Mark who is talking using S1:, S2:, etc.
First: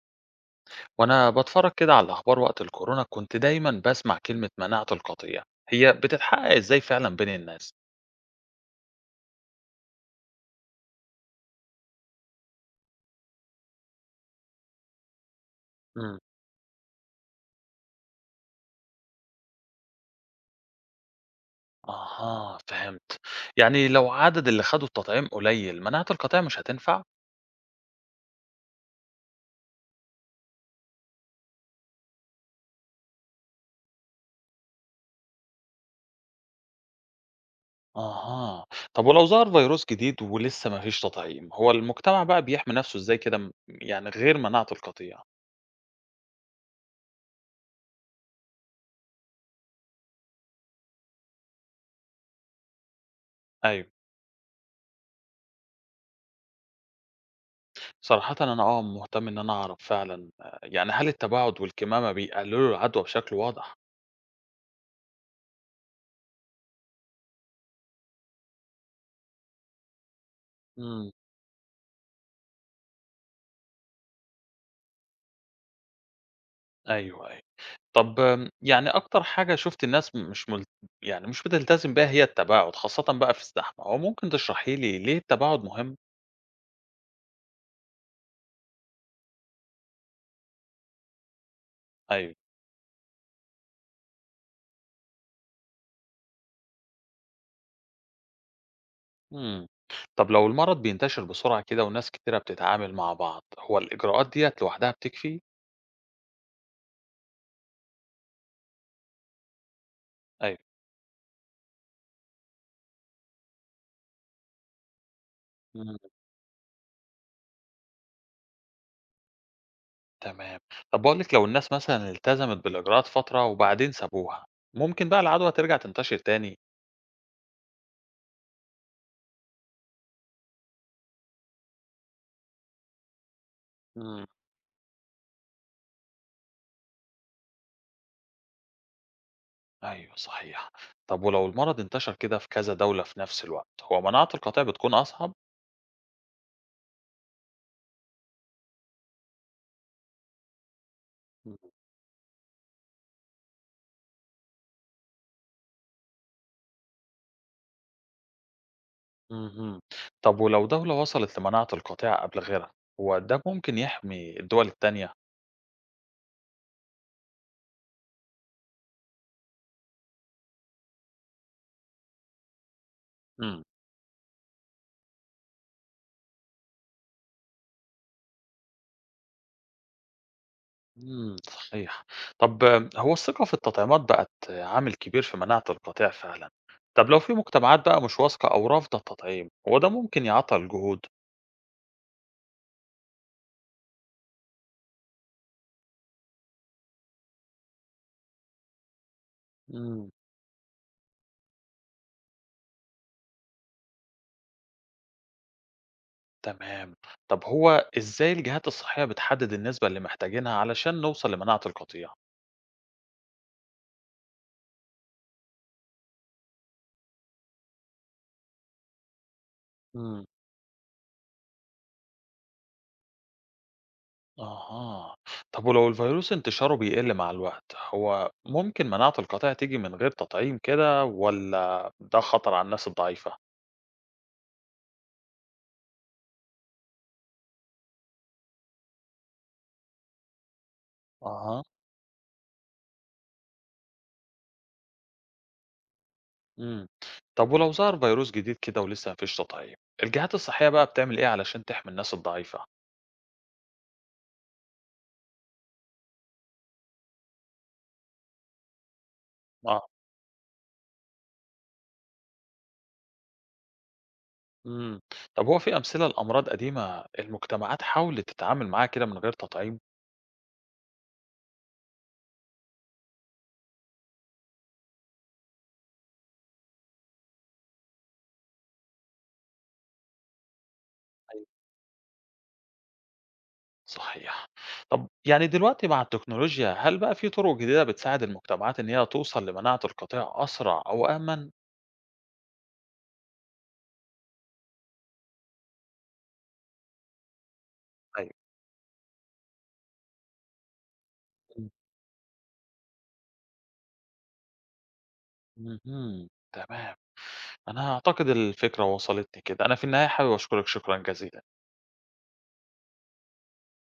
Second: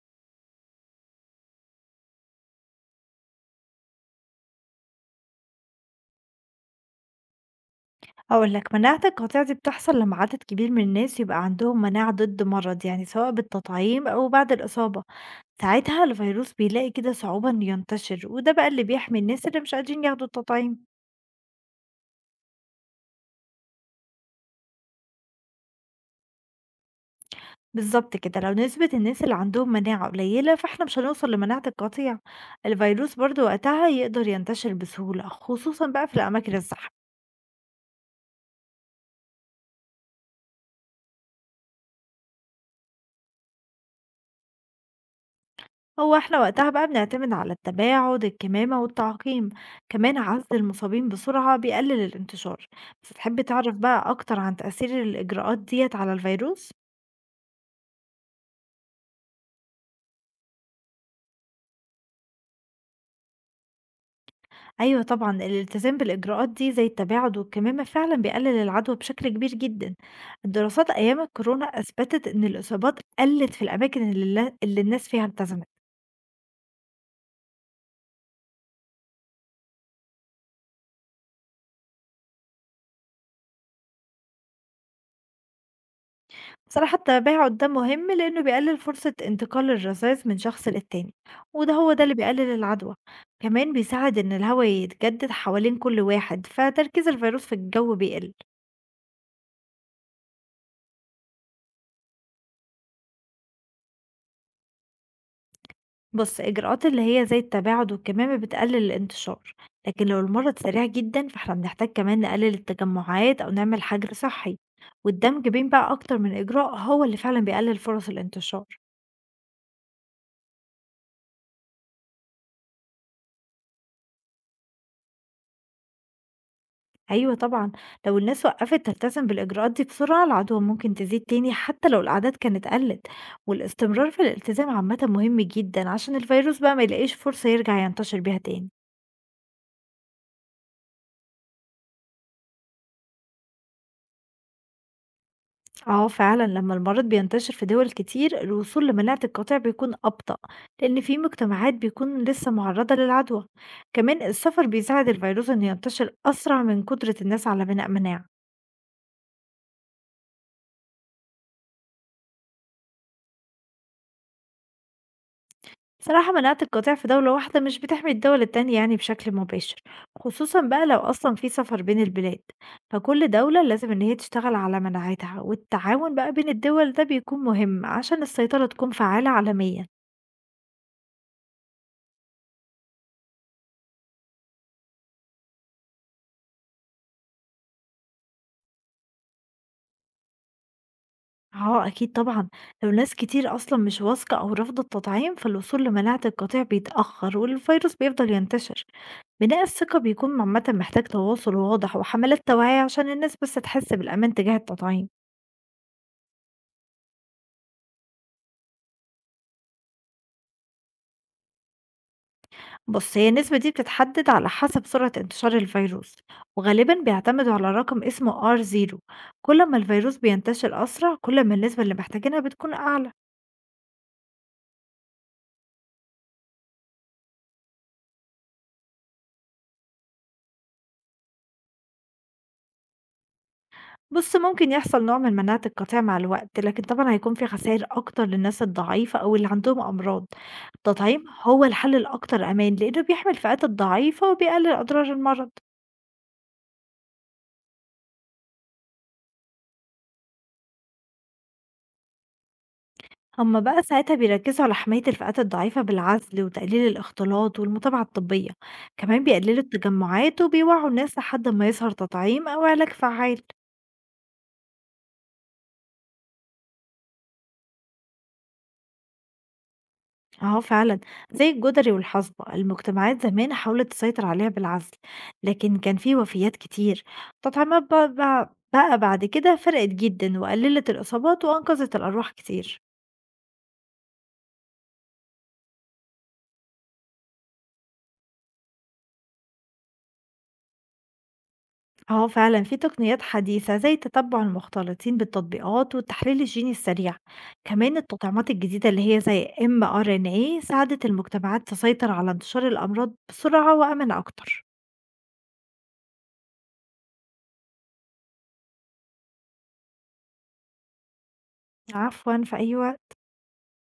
S1: وأنا بتفرج كده على الأخبار وقت الكورونا كنت دايما بسمع كلمة مناعة القطيع هي بتتحقق إزاي فعلا بين الناس؟
S2: هاقول لك مناعة القطيع دي بتحصل لما عدد كبير من الناس يبقى عندهم مناعة ضد مرض، يعني سواء بالتطعيم أو بعد الإصابة. ساعتها
S1: امم.
S2: الفيروس بيلاقي كده صعوبة إنه ينتشر، وده بقى اللي بيحمي الناس اللي مش قادرين ياخدوا التطعيم.
S1: أها، فهمت. يعني لو عدد اللي خدوا التطعيم قليل مناعة القطيع مش هتنفع؟
S2: بالظبط كده، لو نسبة الناس اللي عندهم مناعة قليلة فاحنا مش هنوصل لمناعة القطيع. الفيروس برضو وقتها يقدر ينتشر بسهولة، خصوصا بقى في الأماكن الزحمة.
S1: أها. طب ولو ظهر فيروس جديد ولسه مفيش تطعيم هو المجتمع بقى بيحمي نفسه إزاي كده يعني غير مناعة القطيع؟
S2: هو إحنا وقتها بقى بنعتمد على التباعد، الكمامة، والتعقيم، كمان عزل المصابين بسرعة بيقلل الانتشار، بس تحب تعرف
S1: أيوه.
S2: بقى أكتر عن تأثير الإجراءات ديّة على الفيروس؟
S1: صراحة أنا مهتم إن أنا أعرف فعلا، يعني هل التباعد والكمامة بيقللوا العدوى بشكل واضح؟
S2: أيوه طبعًا، الالتزام بالإجراءات دي زي التباعد والكمامة فعلًا بيقلل العدوى بشكل كبير جدًا، الدراسات
S1: امم.
S2: أيام الكورونا أثبتت إن الإصابات قلت في الأماكن اللي اللي الناس فيها التزمت.
S1: أيوه. طب يعني أكتر حاجة شُفت الناس مش مل يعني مش بتلتزم بيها هي التباعد، خاصةً بقى في الزحمة، هو ممكن تشرحي لي ليه التباعد مهم؟
S2: بصراحة التابع ده مهم لأنه بيقلل فرصة انتقال الرذاذ من شخص للتاني، وده هو ده اللي
S1: أيوه.
S2: بيقلل العدوى. كمان بيساعد إن الهواء يتجدد حوالين كل واحد، فتركيز الفيروس في الجو بيقل.
S1: إمم. طب لو المرض بينتشر بسرعة كده وناس كتيرة بتتعامل مع بعض، هو الإجراءات ديّة لوحدها بتكفي؟
S2: بص، إجراءات اللي هي زي التباعد والكمامة بتقلل الانتشار، لكن لو
S1: أيوه.
S2: المرض سريع جدا فاحنا بنحتاج كمان نقلل التجمعات أو نعمل حجر صحي. والدمج بين بقى
S1: إمم.
S2: أكتر من إجراء هو اللي فعلا بيقلل فرص الانتشار.
S1: تمام. طب باقول لِك لو الناس مثلًا التزمت بالإجراءات فترة وبعدين سابوها، ممكن بقى العدوى ترجع تنتشر تاني؟
S2: أيوه طبعًا، لو الناس وقّفت تلتزم بالإجراءات دي بسرعة، العدوى ممكن تزيد تاني حتى لو الأعداد كانت قلّت، والاستمرار في
S1: إمم.
S2: الالتزام عامةً مهم جدًا عشان الفيروس بقى ما يلاقيش فرصة يرجع ينتشر بيها تاني.
S1: أيوه، صحيح. طب ولو المرض انتشر كده في كذا دولة في نفس الوقت، هو مناعة القطيع بتكون أصعب؟
S2: آه فعلًا، لمّا المرض بينتشر في دول كتير، الوصول لمناعة القطيع بيكون أبطأ، لإن في
S1: إمم.
S2: مجتمعات بيكون لسه معرّضة للعدوى. كمان السفر بيساعد الفيروس إنه ينتشر أسرع من قدرة الناس على بناء مناعة.
S1: اهم. طب ولو دولة وصلت لمناعة القطيع قبل غيرها، هو ده ممكن يحمي الدول التانية؟
S2: بصراحة مناعة القطيع في دولة واحدة مش بتحمي الدول التانية يعني بشكل مباشر، خصوصا بقى لو أصلا في سفر بين البلاد. فكل دولة
S1: إمم.
S2: لازم إن هي تشتغل على مناعتها، والتعاون بقى بين الدول ده بيكون مهم عشان السيطرة تكون فعالة عالميا.
S1: إمم، صحيح. طب هو الثقة في التطعيمات بقت عامل كبير في مناعة القطيع فعلًا. طب لو في مجتمعات بقى مش واثقة أو رافضة التطعيم، هو ده ممكن يعطل الجهود؟
S2: اه أكيد طبعا، لو ناس كتير أصلا مش واثقة أو رافضة التطعيم فالوصول لمناعة القطيع بيتأخر والفيروس بيفضل ينتشر. بناء الثقة
S1: إمم.
S2: بيكون عامة محتاج تواصل واضح وحملات توعية عشان الناس بس تحس بالأمان تجاه التطعيم.
S1: تمام. طب هو إزاي الجهات الصحية بتحدد النسبة اللي محتاجينها علشان نوصل لمناعة القطيع؟
S2: بُص، هي النسبة دي بتتحدد على حسب سرعة انتشار الفيروس، وغالبًا بيعتمدوا على رقم اسمه R0. كل ما الفيروس
S1: إمم.
S2: بينتشر أسرع كل ما النسبة اللي محتاجينها بتكون أعلى.
S1: أها. طب ولو الفيروس انتشاره بيقل مع الوقت، هو ممكن مناعة القطيع تيجي من غير تطعيم كده والّا ده خطر على الناس الضعيفة؟
S2: بُص، ممكن يحصل نوع من مناعة القطيع مع الوقت، لكن طبعًا هيكون في خسائر أكتر للناس الضعيفة أو اللي عندهم أمراض. التطعيم
S1: أها.
S2: هو الحل الأكتر أمان لأنه بيحمي الفئات الضعيفة وبيقلل أضرار المرض.
S1: إمم. طب ولو ظهر فيروس جديد كده ولسه مفيش تطعيم، الجهات الصحية بقى بتعمل إيه علشان تحمي الناس الضعيفة؟
S2: هما بقى ساعتها بيركزوا على حماية الفئات الضعيفة بالعزل وتقليل الاختلاط والمتابعة الطبية، كمان بيقللوا
S1: آه.
S2: التجمعات وبيوعوا الناس لحد ما يظهر تطعيم أو علاج فعال.
S1: إمم. طب هو في أمثلة لأمراض قديمة المجتمعات حاولت تتعامل معاها كده من غير تطعيم؟
S2: اهو فعلا، زي الجدري والحصبة، المجتمعات زمان حاولت تسيطر عليها بالعزل، لكن كان في وفيات كتير. التطعيمات بقى بعد كده فرقت جدا وقللت الإصابات وأنقذت الأرواح كتير.
S1: صحيح. طب يعني دلوقتي مع التكنولوجيا، هل بقى في طرق جديدة بتساعد المجتمعات إن هي توصل لمناعة القطيع أسرع أو أأمن؟
S2: اه فعلا، في تقنيات حديثة زي تتبع المختلطين بالتطبيقات والتحليل الجيني السريع. كمان
S1: أيوة.
S2: التطعيمات الجديدة اللي هي زي mRNA ساعدت المجتمعات تسيطر على انتشار الأمراض بسرعة وأمن أكتر.
S1: إمم، اهم، تمام. أنا أعتقد الفكرة وصلتني كده. أنا في النهاية حابب أشكرك شكرًا جزيلًا.
S2: عفوا، في أي وقت.